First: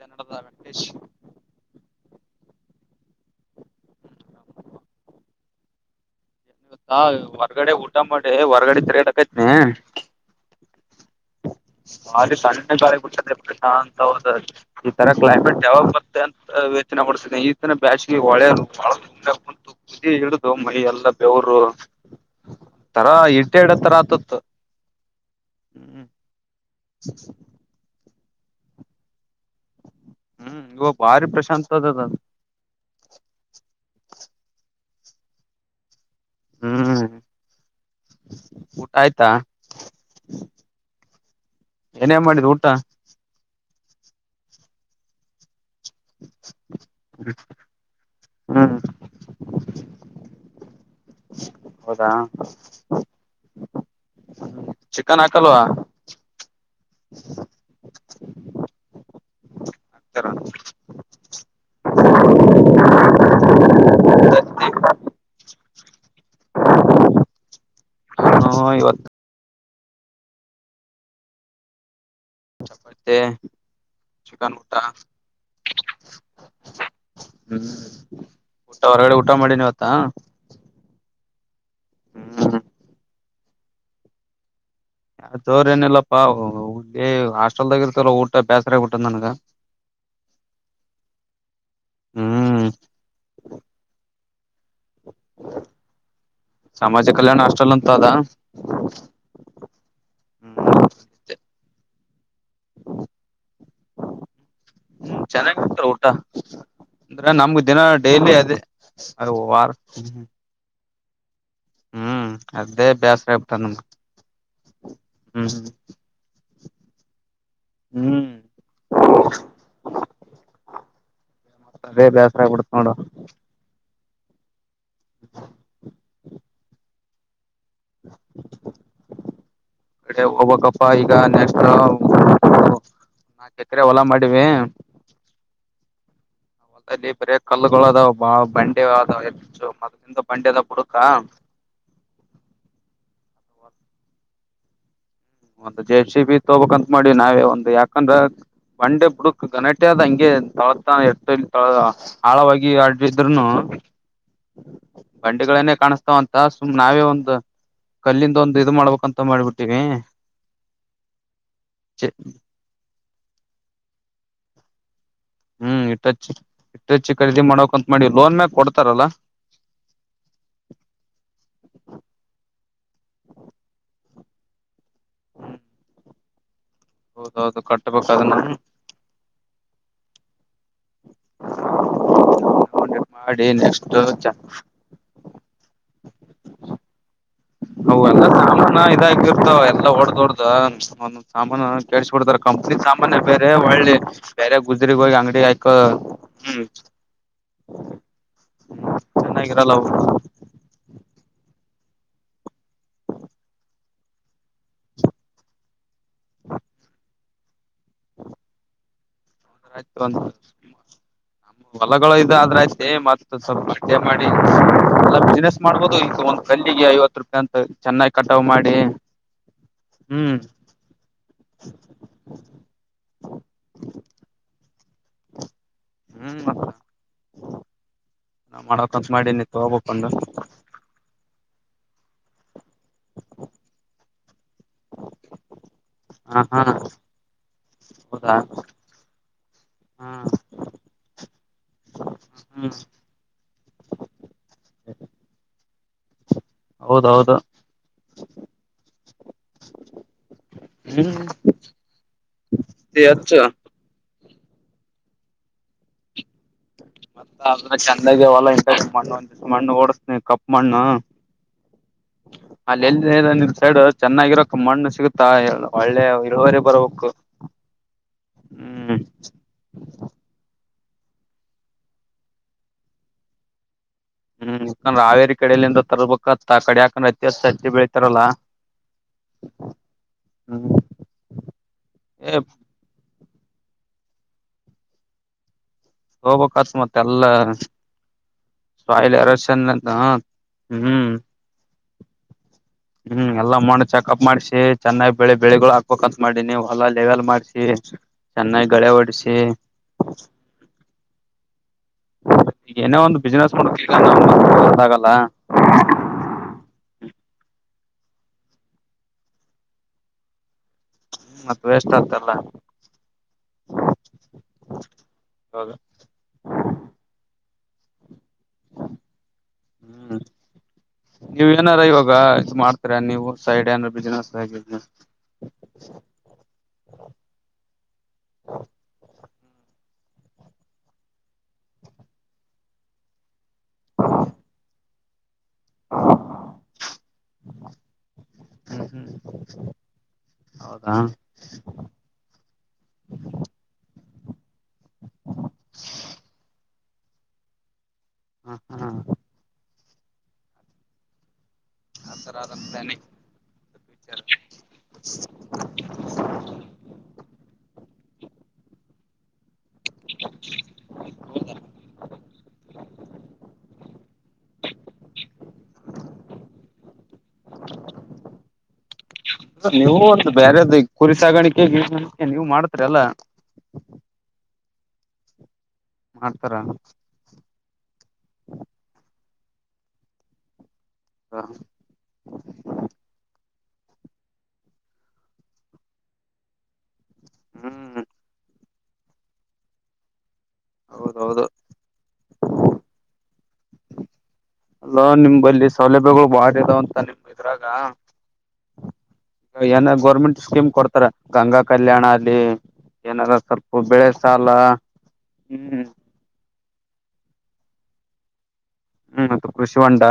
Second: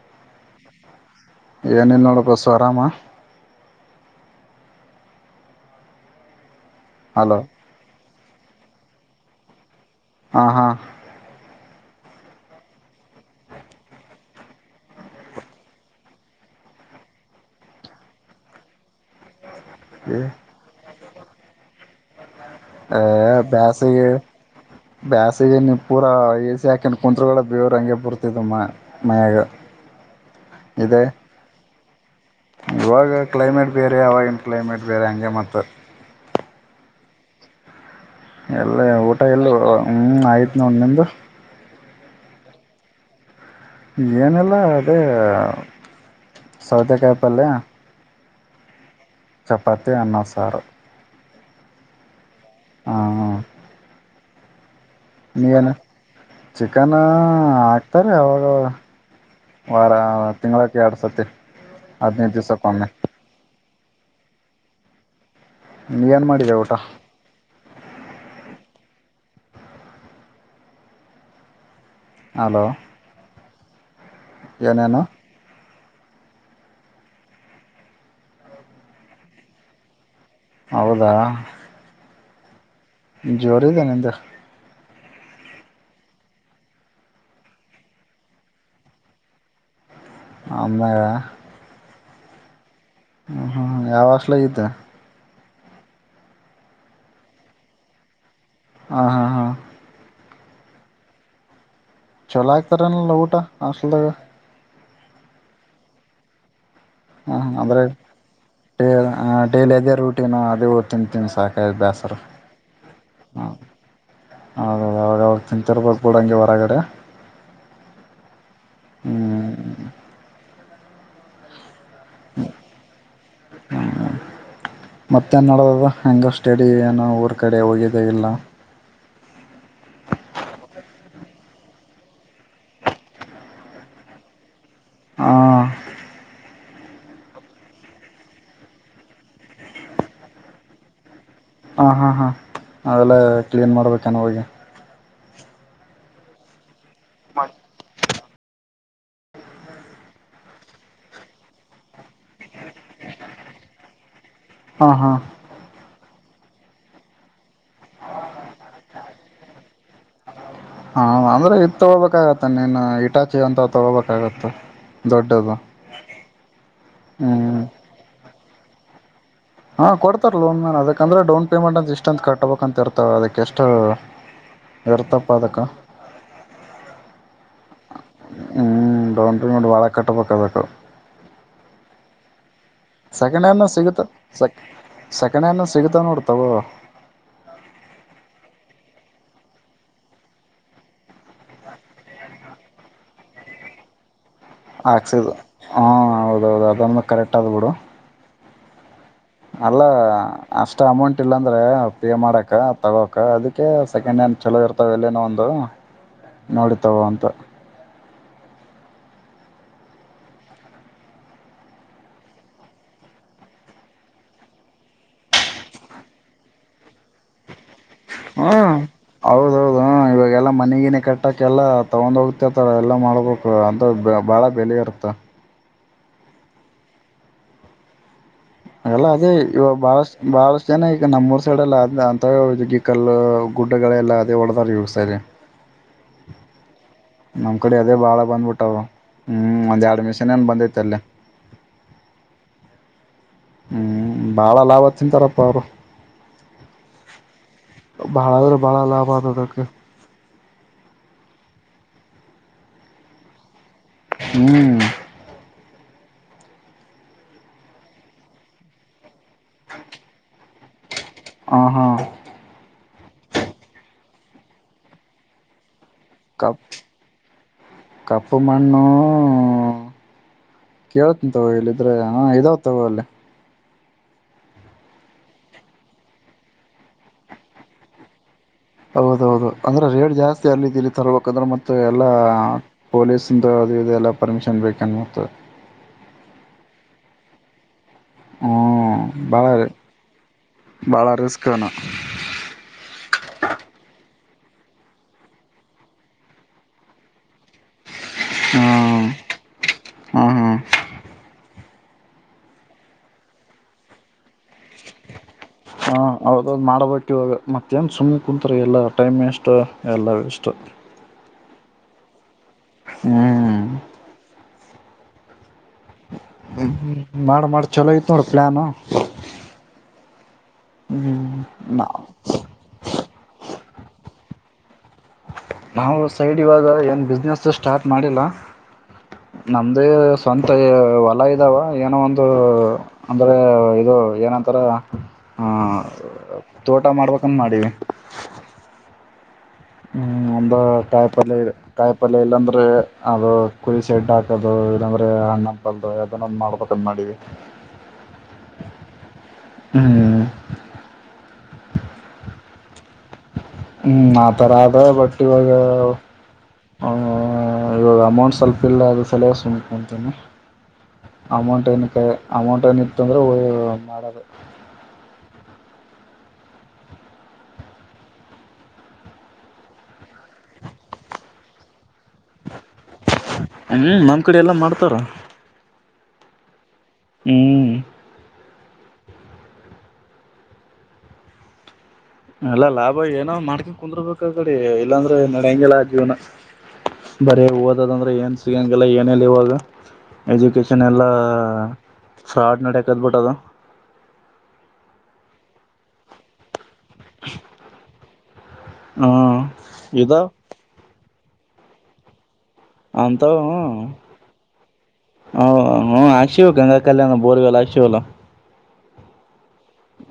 ಕನ್ನಡದ ವೆಂಕಟೇಶ್ ಏನಿಲ್ಲ ನೋಡ ಬಸು ಆರಾಮ ಅಲೋ ಹೊರ್ಗಡೆ ಊಟ ಮಾಡೆ ಹೊರ್ಗಡೆ ಡಕೈತನಿ ಹಾ ಹಾ ಬಾರಿ ತಣ್ಣೆ ಗಳಿ ಬಿಟ್ಟದೆಶಾಂತ ಹೌದ ಈ ತರ ಕ್ಲೈಮೇಟ್ ಡೆವಲಪ್ ಬತ್ತೆ ಅಂತ ವೋಚನೆ ಕೊಡ್ತ ಈತರ ಬ್ಯಾಿಗೆ ಒ ಇಿಡು ಮೈಿ ಎಲ್ಲ ಅವವರು ಆ ಬ್ಯಸಗೆ ಬ್ಯಸಗೆ ನೀ ಪೂರ ಹ್ಮ್ ಯಾಕೆ ಕುಂತ್ಗಳ ಬೇವ ಹಗೆ ಬರುತ್ತೆ ಇದು ಮಾ ಮಯಾಗ. ಹ್ಮ್ ಇವು ಭಾರಿ ಪ್ರಶಾತ್ ಅದದದು. ಕಲೈಮೇಟ್. ಬೇರೆ ಆ ಅವ ಇನ್ ಕ್ಲೈಮೇಟ್. ಬೇರೆ ಹಂಗೆ ಮತ್ತ. ಹ್ಮ್. ಎಲ್ಲ ಊಟ ಎಲ್ಲ ಹ್ಮ ಆಯ್ತು ನೋಡ್ ನಿಮ್ದು. ಏನೇ ಮಾಡಿದ್ ಊಟ. ಏನಿಲ್ಲ ಅದೇ. ಸೌದ ಕ ಪಾರಲ. ಹ್ಮ್. ಚಪಾತಿ ಅನ್ನ ಸಾರ. ಹೌದಾ. [unintelligible] ಚಿಕನ್ ಹಾಕಲ್ವಾ. ನೀವೇನು ಚಿಕನ್ ಹಾಕ್ತಾರೆ ಅವಾಗ ವಾರ ಹಾಕ್ತಾರ ತಿಂಗಳಕ ಎರಡು ಸತಿ ಹದಿನೈದು ದಿವ್ಸಕ್ಕೆೊಮ್ಮೆ. ಏನ್ ಮಾಡಿದೆೆ ಊಟ. ಹ್ಮ ಇವತ್ತು. ಹಲೋ ಚಪ್ಪತ್ತ. ಚಿಕನ್ ಗಊಟ. ಏನೇನು ಹ್ಮ್ ಊಟ ಹೊರಗಡೆ ಊಟ ಮಾಡಿನಿವತ್ತ. ಹೌದಾ. ಹ್ಮ್ ಹ್ಮ. ಜೋರಿದೆ ನಿದು. ಜೋರ್ ಏನಿಲ್ಲಪ್ಪಾ ಹುಿ ಹಾಸ್ಟೆಲ್ದಾಗ ಇರ್ತಲ್ಲ ಊಟ ಬೇಸರಾಗಬಊಟ ನನ್ಗ ಅಮ್ಮ. ಹ್ಮ್. ಹ್ಮ್ ಹ್ಮ್ ಯಾವ್ ಅಸ್ಲಾಗಿದ್ದೆ. [unintelligible] ಸಾಮಾಜ ಕಲ್ಯಾಣ ಅಷ್ಟಲ್ಲ ಉಂತ ಅದಾ. ಹಾ ಹಾ ಹಾ. ಹ್ಮ್ ಹಾಗೆ. ಚಲೋ ಆಗ್ತಾರೆಲ್ಲಲ್ಲ ಊಟ ಅಷ್ಟಲದಾಗ. ಹ್ಮ ಚೆನ್ನಾಗಿಕ್ತರ ಊಟ. ಅಂದ್ರೆ ಹಾಂ ಹಾಂ ನಮ್ಗ ದಿನ ಅಂದರೆ ಡೈಲಿ ಅದೇ ಡೇ ಅರ ವಾರ. ತನ್ ತನ್ ಸ. ಕಾಯ ಬೇಸರ ಹ್ಮ್ ಅದೇ ಬೇಸರ ಹಾಂ ಆಗ್ಬಿಟ್ಟ ನಮ್ ಹೌದೌದು ಅವಾಗ ಅವಾಗ ಹ್ಮ್ ತಿಂತರ್ಬೇಕು ಬಿಡಂಗೆ ಹೊರಗಡೆ ಹ್ಮ್ ಹ್ಮ್ಮ್. ಅದೇ ಬೇಸರ ಆಗ್ಬಿಡ್ತ ನೋಡ. ಮತ್ತ ನೆಡ್ಡದ ಹೆಂಗ ಸ್ಟೇಡಿ ಏನ- ಆ ಕಡೆ ಹೋಗಿದೆ ಎಲ್ಲ ಅ ಹೋಗಬಕಪ್ಪ ಈಗ ನೆಕ್ಸ್ಟ್ ನಾ ಕೆಕರೆ ಹೊಲಾ ಮಾಡಿವಿ ಹ ಅವತ್ತಲ್ಲಿ ಬರೇ ಕಲ್ಲುಗಳು ಅದಾವ ಬಾಳ ಬಂಡೆ ಅದ ಹೆಚ್ಚು ಮದದಿಂದ ಬಂಡೆ ಅದ ಬುಡುಕ ಹಾಂ ಹಾಂ ಹಾಂ ಆೆಲ್ಲ ಕ್ಲೀನ್ ಮಾಡ್ಬೇಕನು ಹೋಗಿ ಮತ್ ಜೆ ಸಿ ಬಿ ತಗೋಬೇಕ್ಂತ ಮಾಡಿ ನಾವೇ ಒಂದು ಯಾಕಂದ್ರ ಒನ್ ಡೇ ಬುಡುಕ್ ಗನಟೆ ಆದ ಹಂಗೆ ತೊಳತ ಎ ತಳ ಆಳವಾಗಿ ಆಡಿದ್ೂನು ಹಾಂ ಹಾಂ ಬಂಡಿಗಳನ್ನೇ ಕಾಣಿಸ ಅಂತ ಸುಮ್ ನಾವೇ ಒಂದು ಕಲ್ಲಿಂದ ಒಂದು ಇ ಮಾಡ್ಬೇಕಂತ ಮಾಡ್ಬಿಟ್ಟಿವಿ ಹ ಅಂದ್ರೆ ಇತ್ ತಗೋಬೇಕಾಗತ್ತ ನೀನ್ ಇಟ ಿ ಅಂತ ತೊಗೋಬೇಕಾಗುತ್ತೆ ಹ್ಮ್ ಇಟ್ಟಚ್ಚಿ ಇಟ್ಟಚ್ಚ ಖರೀದಿ ಹ್ಮ್ ಮಾಡಕಂತ್ ಮಾಡಿ ಲೋನ್ ಮ ಕೊಡ್ತಾರಲ್ಲ ಹಾ ಕೊಡ್ತಾರೆ ಲೋನ್ ನಾನ ಅದಕ್ಕೆಂದ್ರೆ ಡೌನ್ ಪೇಮೆಂಟ್ ಅಂತ ಇಷ್ಟಂತ ಕಟ್ಟಬೇಕಂತ ಇರ್ತಾವ ಅದಕ್ಕೆ ಎಷ್ಟ ಇರ್ತಪ್ಪ ಅದಕ್ಕ ಹೌದು ಹೌದು ಕಟ್ಟ ಹ್ಮ್ ಡೌನ್ ಪೇಮೆಂಟ್ ಬಳ ಕಟ್ಟಬೇಕಬೇಕು ಸೆಕೆಂಡ್ ಮಾಡಿ ಹ್ಯಂಡ್ ನ ನೆಕ್ಸ್ಟ್ ಸಿಗುತ್ತ ಚ ಸೆ ಸೆಕೆಂಡ್ ಹ್ಯಾಂಡ್ ಸಿಗತಾವ ನೋಡ್ ತಗೋ ಹ ಎಲ್ಲ ಸಾಮಾನ ಇದಾಗಿರ್ತವ ಎಲ್ಲಾ ಹೊಡ್ದ ಹೊಡ್ದ ಸಾಮಾನ ಕೆಡ್ಸಬಡ್ತಾರ ಕಂಪ್ನಿ ಸಾಮಾನ ಬೇರೆ ಒಳ್ಳೆ ಬೇರೆ ಗುಜರಿಗ್ ಹೋಗಿ ಹಾಕ್ಸಿದ್ದ ಅಂಗಡಿ ಹಾಕ ಹಾ ಹೌದೌದು ಅದನ್ನು ಕರೆಕ್ಟ್ ಆದ್ ಬಿಿಡು ಹ್ಮ ಅಲ್ಲ ಅಷ್ಟ ಅಷ್ಟು ಅಮೌಂಟ್ ಇಲ್ಲಾಂದ್ರೆ ಪೇ ಮಾಡಕ ತಗೋಕ ಅದಕ್ಕೆ ಸೆಕೆಂಡ್ ಹ್ಯಾಂಡ್ ಚಲೋ ಇರ್ತಾವ ಎಲ್ಲೇನೋ ಒಂದು ನೋಡಿ ತಗೋ ಅಂತ ಆಯ್ತು ಹೊಲಗಳು ಇದ ಆದ್ರೆ ಆಯ್ತು ಏ್ ಸ್ವಲ್ಪ ಅಡ್ೆ ಮಾಡಿ ಎ ಬಿನನೆಸ್ ಮಾಡ್ಬೋದು ಈ ಒಂದ್ ಕಲ್ಲಿಗೆ ಐವತ್ತು ರೂಪಾಯಿ ಅಂತ ಚೆನ್ನಾಗಿ ಕಟಾವ್ ಹ್ಮ ಮಾಡಿ ಹೌದೌದು ಹ ಹ್ಮ್ ಇವಾಗೆಲ್ಲಾ ಮನೆಗಿನ ಕಟ್ಟಕೆಲ್ಲ ತಗೊಂಡ್ ಹೋಗ್ತಿರ್ತರ ಎಲ್ಲ ಮಾಡ್ಬೇಕು ಅಂತ ಬಾಳ ಬೆಲೆ ಇತ್ತ ತ [inaudible] ಹ್ಮ್ ಮತ್ತ ನಾ ಅಲ್ಲ ಮಾಡಕಂತ ಅದೇ ಮಾಡೀನಿ ಇವಾಗ ತಗೋಬೇಕಂದು ಬಾಳಷ್ಟ್ ಬಾಳಷ್ಟು ಜನ ಈಗ ನಮ್ಮ್ೂಊರ್ ೈ ಅಂತ್ಯಗಿಕಲ್ ಗುಡ್ಡಗಳೆಲ್ಲ ಅದ ಹೊಡ್ಡದೇ ಹ ಹಾ ನಮ್ ಕಡೆ ಅದೇ ಬಾಳ ಹೌದಾ ಬಂದ್ಬಿಟ್ಟವ್ರು ಹ್ಮ್ ಒಂದ್ ಎರಡ್ ಹ್ಮ್ ಮಿಷನ್ ಏನ್ ಬಂದೈತ ಅಲ್ಲಿ ಹ್ಮ್ ಹ್ಮ್ ಬಾಳ ಲಾಭ ತಿಂತಾರಪ್ಪ ಅವ್ರು ಹೌದೌದು ಬಹಳ ಅಂದ್ರೆ ಬಹಳ ಲಾಭ ಆದದಕ್ಕೆ ಹ್ಮ ಸ ಅಚ್ಚ ಹ್ಮ್ ಮತ್ತ ಅ ಚೆಂದಾಗಿ ಹೊಲ ಇಂಟ ಮಣ್ಣು ಒ ಮಣ್ಣು ಓಡಸ್ನ ಕಪ್ ಮಣ್ಣ ಹ ಹಾ ಅಲ್ಲಿ ಎಲ್ಲಿ ಸೈಡ್ ಚೆನ್ನಾಗಿರಕ್ ಮಣ್ಣು ಸಿಗುತ್ತಾ ಹೇಳು ಕಪ್ ಕಪ್ಪು ಮಣ್ಣು ಹ್ಮ್ ಕೇಳತ್ಂತವು ಇಲ್ಲಿದ್ರೆ ಹ ಇದಾವತಾವ ಅಲ್ಲಿ ಹ್ಮ್ ಯಾಕಂದ್ರೆ ರಾವೇರಿ ಕಡೆಯಲ್ಲಿಿಂದ ತರ್ಬೇಕತ್ತ ಕಡೆ ಯಾಕಂದ್ರೆ ಅತಿಾಸ ಅಜಚ್ಚೆ ಬೆಳಿತಾರಲ್ಲಾ ಹೌದೌದು ಅಂದ್ರೆ ರೇಡ್ ಜಾಸ್ತಿ ಹ್ಮ್ ಅಲತಿ ಇಲ್ಲಿ ತರ್ಬೇಕಂದ್ರೆ ಮತ್ತೆ ಎಲ್ಲಾ ಏ ಪೊಲೀಸ್ ತು ಅದು ಇದೆ ಎಲ್ಲ ಪರ್ಮಿಷನ್ ಬೇಕನ್ಮತದೆ ಹೋಬಕ್ತ್ ಮತ್ತೆ ಎಲ್ಲ ಹ್ಮ್ ಸ್ಹಲ ಭಾಳ ಅರಸ ಭಾಳ ಹ್ಮ್ ರಿಸ್ಕನು ಹ್ಮ್ ಎಲ್ಲ ಮಾಡ ಚೆಕಪ್ ಮಾಡ್ಸಿ ಚೆನ್ನಾಗಿ ಬೆಳಿ ಬೆಳಿಗಳು ಹಾಕ್ಬೇಕಕ್ಂತ ಮಾಡಿನಿ ಹೊಲ್ಲಾ ಲೆವೆಲ್ ಮಾಡ್ಸಿ ಚನ್ನ ಹ್ಮ್ ಗಳಾವಡ್ಸ ಹ್ಮ್ ಹ್ಮ್ ಈ ಏನ ಒ ಬಿಸ್ಿನಸ್ಲ್ಲ ಹೌದ್ ಮಾಡ್ಬೇಕ ಇಿವಾಗ ಮತ್ತೇನ್ ಸುಮ್ಮನೆ ಕುೂಂತಾರೆ ಎಲ್ಲ ಟೈಮ್ ವೇಸ್ ಎಲ್ಲ ವೇಸ್ಟ್ ಹ್ಮ್ ಮದ ವಷ್ಟ ಆಗ್ತಲ್ಲ ಹ್ಮ್ ಹೌದಾ ್ಮ್ಮ ಮಾಡ ಮಾಡಿ ಚಲೋ ಇತ್ತು ನೋಡ ಪ್ಲಾಾನ ಹ್ಮ್ ನೀವ ಏನಾರ ನಾವು ಇವಾಗ ಇದು ಮಾಡ್ತರಾ ನೀವು ಸೈಡ್ ಬಿಿನಸ್ ಆ ನಾವು ಸೈಡ್ ಇವಾಗ ಏನ್ ಬಿಸ್ನೆಸ್ ಸ್ಟಾರ್ಟ್ ಮಾಡಿಲ್ಲ ನಮ್ದೇ ಸ್ವಂತ ಹೊಲ ಇದಾವ ಏನೋ ಒಂದು ಅಂದ್ರೆ ಇದು ಏನಂತಾರ ಹಾ ತೋಟ ಮಾಡ್ಬೇಕನ್ ಮಾಡಿ ಹ್ಮ್ ಒಂದು ಹೌದಾ ಕಾಯಿ ಪಲ್ಯ ಇ ಕಾಯಿ ಪಲ್ಯ ಇಲ್ಲಾಂದ್ರೆ ಅದು ಕುರಿ ಸೆಡ್ ಹಾಕದು ಇಲ್ಲಾಂದ್ರೆ ಹಣ್ಣ ಪಲ್ ಅದನ್ನೊಂದ್ ಮಾಡ್ಬೇಕ ಕ ಮಾಡೆ ಹಾ ಹಾ ಹ್ಮ್ ಹ ಸರ ಆರಾಮ್ ತನೆ ಹ್ಮ್ ಆತರ ಆದ ಬಟ್ ಇವಾಗ ಇವಾಗ ಅಮೌಂಟ್ ಸ್ವಲ್ಪ ಇಲ್ಲ ಆಗ ಸಲೋಸ ಅತೀನಿ ಅಮೌಂಟ್ ಎಕ್ಕೆ ಅಮೌಂಟ್ ಏನಿತ್ತು ಅಂದರೆ ಮಾಡೋದು ನೀವು ಒಂದು ಬೇರೆದ್ದ ಕುರಿ ಸಾಗಾಣಿಕೆಗ ಹ್ಮ್ ನಮ್ ಕಡೆ ಎಲ್ಲ ಮಾಡ್ ಉತ್ತರ ಮಾಡ್ತಾರ ಹ್ಮ್ ಹಾ ಎಲ್ಲಾ ಲಾಭ ಏನೋ ಮಾಡ್ಕೊಂಡ ಕುಂದರ್ಬೇಕ ಕಡೆ ಇಲ್ಲಾಂದ್ರೆ ನಡ ಹೆಂಗಗೆಿಲ್ಲ ಜೀವನ ಬರೇ ಓದ ಹ್ಮ್ ಅ್ರ ಏನ್ ಸಿಗಂಗ ಎಲ್ಲ ಏನೇಲ್ಲಿ ಇವಾಗ ಎಜುಕೇಶನ್ ಎಲ್ಲಾ ಹೌದೌದು ಫ್ರಾಡ್ ನಡಕದ್ಬಿಟ್ಟ ಅದು ಅಲ್ಲ ನಿಮಲ್ಲಿ ಸೌಲಭ್ಯಗಳು ಬಾಾವ ನಿಮ್ ಇದ್ರಾಗ ಹ್ಮ ಏನ ಇದ ಗೌರ್ಮೆಂಟ್ ಸ್ಕೀಮ್ ಕೊಡ್ತಾರ ಗಂಗಾ ಕಲ್ಯಾಣ ಅಲ್ಲಿ ಅಂತ ಏನಾರ ಸ್ವಲ್ಪ ಬೆಳೆ ಸಾಲ ಹ್ಮ್ ಆಶಿವಿವ ಕಂದ ಕಲ್ಯಾಣ ಬೋರ್ವಲ್ಲ ಶವಲ್ಲ ಹ್ಮ್ದು ಕೃಷಿಿವಟಾ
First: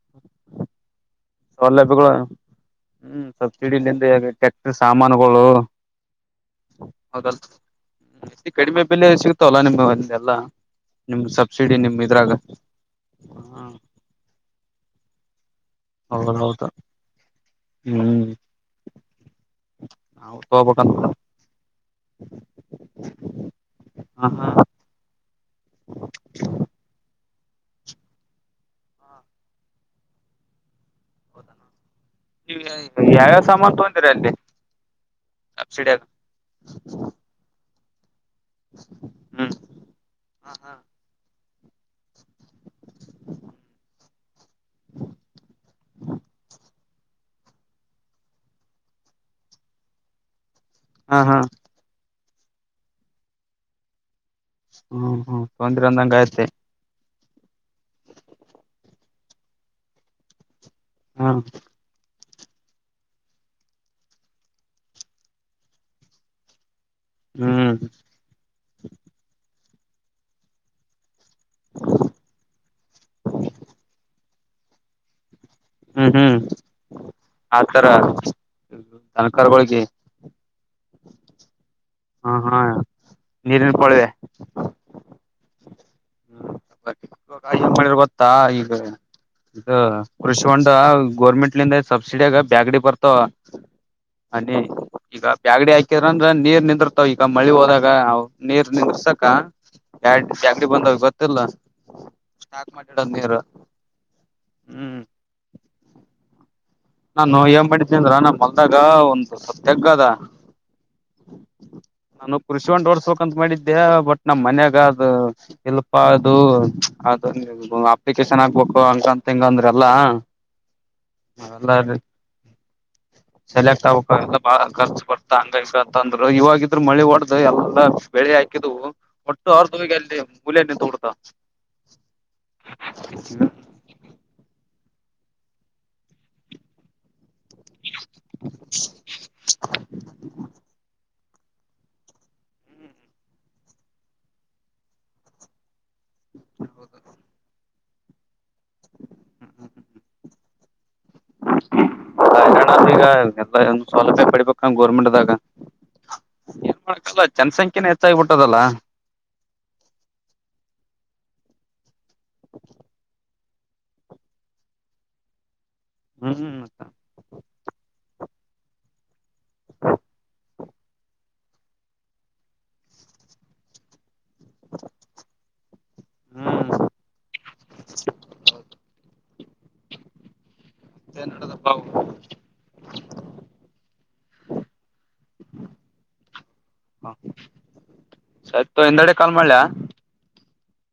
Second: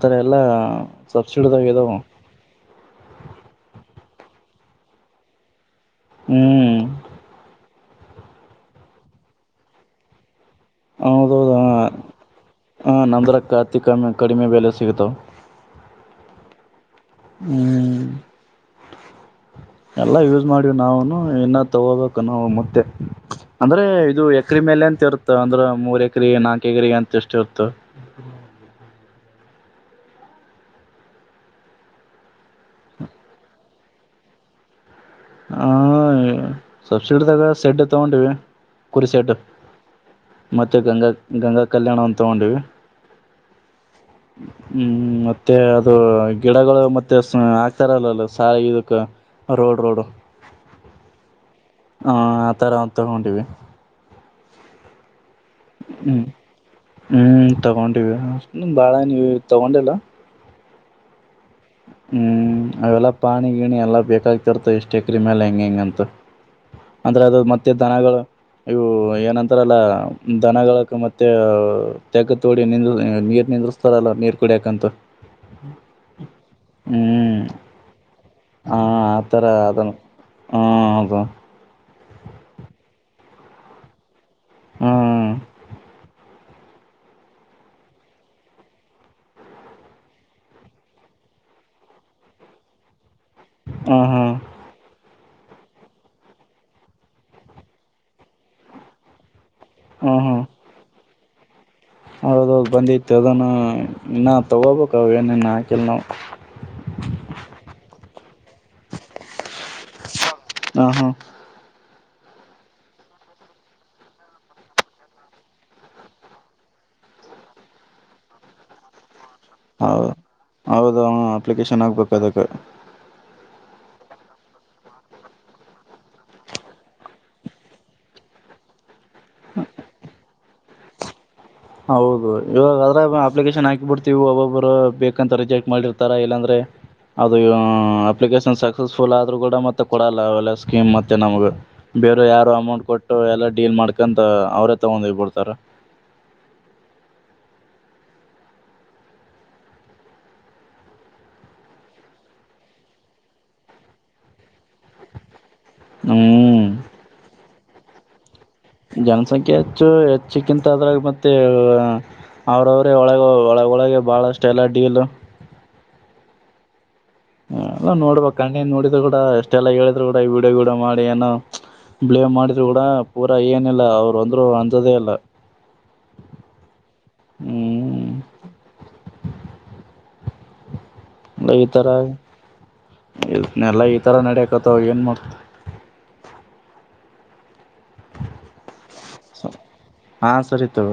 ಈ ಥರ ಎಲ್ಲ ಸೌಲಭ್ಯಗಳು ಹ್ಮ್ ಸಬ್ಸಿಡಿ ಇಲ್ಲ ಟ್ಯಾಕ್ಟರ್ ಸಾಮಾನುಗಳು ಹ್ಮ್ ಹೌದಲ್ ಅತಿ ಕಡಿಮೆ ಬೆಲೆ ಸಿಗ್ತಾವಲ್ಲಾ ನಿಮ್ಮ್ ಅ ಎಲ್ಲಾ ನಿಮ್ ಹೌದೌದ ಸಬ್ಸಿಡಿ ಹ ನಿಮ್ ಇದ್ರಾಗ ಹ ನಂದ್ರ ಕತಿ ಕಮ್ಮ ಕಡಿಮೆ ಬೆಲೆ ಸಿಿತ ಹೌದೌದು ಹ್ಮ್ ಎಲ್ಲ ನಾವು ಯೂಸ್ ಮಾಡವಿ ತಗೋಬೇಕಂತ ನಾವವುನು ಇನ್ನ ತಗೋಬೇಕು ನಾವು ಮತ್ತೆ ಅಂದ್ರೆ ಇದು ಹ ಎಕ್ರ ಹ ಮೇಲೆ ಅಂತ ಇರುತ್ತ ಅಂದ್ರೆ ಮೂರ್ ಎಕ್ರ ನಾಕು ಎಕ್ರಿ ಅಂತ ಎಷ್ಟ ಇರುತ್ತ ಹ ಯಾವ್ಯಾವ ಸಮಥ ರೆ ಹಾ ಸಬ್ಸಿಡಿ ತಾಗ ಸೆಡ್ ಇ ಉಂಿವವಿ ಕುರಿಸೆಡ್ ಹ್ಮ್ ಮತ್ತೆ ಗಂಗಾ ಗಂಗಾ ಕಲ್ಯಾಣ ಅಂತ ತಗೊಂಡವಿ ಹ್ಮ್ ಮತ್ತೆ ಅದು ಗಿಡಗಳು ಮೆ ಆಗ್ತಾರಲ್ಲಲ್ಲ ಸ ಇದಕ್ ರೋಡ್ ರೋಡ್ ಹಾ ಹಾ ಹ ಆ ತರ ತಗೊಂಡಿವಿ ಹ್ಮ್ ಹ್ಮ್ ತೊಂದರ ಅಂದಂಗ ಹ್ಮ್ ಯ್ತೆ ಹ್ಮ್ ತಗೊಂಡಿವಿ ಅಷ್ಟ ಬಾಳ ನೀ ತಗೊಂಡಿಲ್ಲ ಹಾ ಹ್ಮ್ ಅವೆಲ್ಲ ಪಾಣಿ ಗಿಣಿ ಎಲ್ಲ ಬೇಕಾಗ್ತಿರ್ತಾವ ಎಷ್ಟು ಎಕ್ರ ಮೇಲೆ ಹೆಂಗೆ ಹೆಂಗಂತ ಅಂದ್ರೆ ಅದ ಮತ್ತೆ ಹ್ಮ್ ದನಗಳು ಇವು ಏನಂತ ಾರಲ್ಲ ದನಗಳಕ ಮತ್ತೆ ತೆಗ ತೋಡಿ ನಿ ನೀರ್ ನಿಂದ್ರಿಸ್ತಾರಲ್ಲ ನೀರ್ ಕುಡಿಯಕಂತೂ ಹ್ಮ್ ಹ್ಮ್ ಆತರ ಹ ಆತರ ತನಕರ್ಗಳಗೆ ಅದನು ಹ ಅದು ಹಾ ಹಾ ನೀರಿನ ಪಳವೆ ಹ್ಮ್ ಹ್ಮಿರ್ಬತ್ತಾ ಈಗ ಇ ಕೃಷಿ ಹಂಡ ಗೋರ್ಮೆಂಟ್ಲಿಂದ ಸಬ್ಸಿಡಿಯಾಗ ಬ್ಯಾಗಡಿ ಬರ್ತ ಹ ಹಾ ಅ ಈಗ ಬ್ಯಾಗಡಿ ಹಾಕಿದರ ಅಂದ್ರ ನೀರ್ ನಿಂದ್ರ ಈಗ ಮಳಿ ಹೋದಾಗ ನೀರ್ ನಿರ್ಸಕ ಯ ಯಕಡಿ ಬಂದಾವ್ ಗೊತ್ತ ಇಲ್ಲ ಹೌದ ಬಂದಿತ್ತು ಅದನ್ನು ಇನ್ನ ತಗೋಬೇಕ ಹ್ಮ್ ಅವ ನ ಇನ್ ಹಾಕಲ್ ನಾವ ನಾನು ಏನ್ ಮಾಡಿದ್ದೇ ಅಂದ್ರ ನಾ ಮಲ್ದಾಗ ಒಂದಂದು ಸ್ವಲ್ ತೆಗ್ಗ ಅದ ಹ ಹಾ ನಾನು ಕೃಷಿ ಒೊಂಡ್ ಓಡಸ್ಬೇಕಂತ ಮಾಡಿದ್ದೆ ಬಟ್ ನಮ್ ಮನ್ಯಾಗ ಅದು ಇಲ್ಪ ಅದು ಅ ಅಪ್ಲಿಕೇಶನ್ ಆಕ್ಬೇಕು ಅಂತಂತ ತೆಂಗ ಅಂದ್ರ ಅಲ್ಲ ಚೆನ್ನಾಗ್ಬೇಕು ಅದಕ್ಕೆ ಸೆಲೆಕ್ಟ್ ಆಗ್ಕ್ ಬಾಳ ಖರ್ಚು ಬರ್ತಾ ಹಂಗಂಗಂತ ಅಂದ್ರ ಇವಾಗಿದ್ರರು ಮಳೆ ಒಡೆ್ದ ಎಲ್ಲಲ್ಲ ಬೆಳೆ ಹಾಕಿದವು ಹೊಟ್ಟು ಅವ ದ ಗರಿ ಮೂಲೆನ್ನ ತೊಡ್ತಾ ಹೌದು ಇವಾಗ್ರೆ ಅಪ್ಲಿಕೇಶನ್ ಹಾಕಿಬಿಡ್ತಿೀವಿ ಒಬ್ಬೊಬ್ಬರ ಬೇಕಂತ ರಿಜೆಕ್ಟ್ ಮಾಡಿರ್ತಾರ ಇಲ್ಲಾಂದ್ರೆ ಅದು ಅಪ್ಲಿಕೇಶನ್ ಸಕ್ಸಸ್ಫುಲ್ ಆದ್ರೂ ಕೂಡ ಮತ್ತೆ ಕೊಡಲ್ಲ ಅವೆಲ್ಲ ಸ್ಕೀಮ್ ಮತ್ತೆ ನಮಗ ಬೇರೆ ಯಾರು ಅಮೌಂಟ್ ಕೊಟ್ಟು ಎಲ್ಲ ಡೀಲ್ ಮಾಡ್ಕಂತ ಅವ್ರೇ ತಗೊಂಡೋಗಬಿಡ್ತಾರ ಹೌದೌದು ಹ್ಮ ಹ್ಮ್ ಹ್ಮ್ಮ ಈಗ ಎಲ್ಲ ಸೌಲಭ್ಯ ಪಡಿಬೇಕ ಹ ಗೋರ್ಮೆಂಟ್ದಾಗ ಹ್ಮ್ ಏನ್ ಮಾಡಕಲ್ಲ ಜನಸಂಖ್ಯನ ಜನಸಂಖ್ಯೆ ಹೆಚ್ಚು ಹೆಚ್ಚಕ್ಕಿಂತ ಅದ್ರಾಗ ಮತ್ತೆ ಮತ್ತು ಅವ್ರವ್ರೇ ಒಳಗೆ ಒಳಗೊಳಗೆ ಬಹಳ ಅಷ್ಟ ಎಲ್ಲ ಡೀಲು ಹ್ಮ್ ಹ್ಮ್ ಮ ಎಲ್ಲ ನೋಡ್ಬಣ್ಣ ನೋಡಿದ್ರರು ಕೂಡಷ್ಟ ಎಲ್ಲ ಹೇಳಿದ್ರು ಕೂಡ ಈ ವಿೀಡೋ ಗಿಡೋ ಮಾಡಿ ಏೋ ಬ್ಲೇಮ್ ಮಾಡಿದ್ರು ಕೂಡ ಪೂರಾ ಏನಿಲ್ಲ ಅವರು ಅಂದ್ರು ಅನ್ದೇ ಇಲ್ಲ ಹ್ಮ್್ಮ ನಡದ ಬವು ಇ ಎಲ್ಲಾ ಈ ತರ ನಡಕತ್ತವ ಏನ್ ಮಾಡಕ್ತ ಹಾ ಸತ್ ಹಿಂದೆಡೆ ಕಾಲ್ ಮಾಡಯ ಚರಿತ್ರ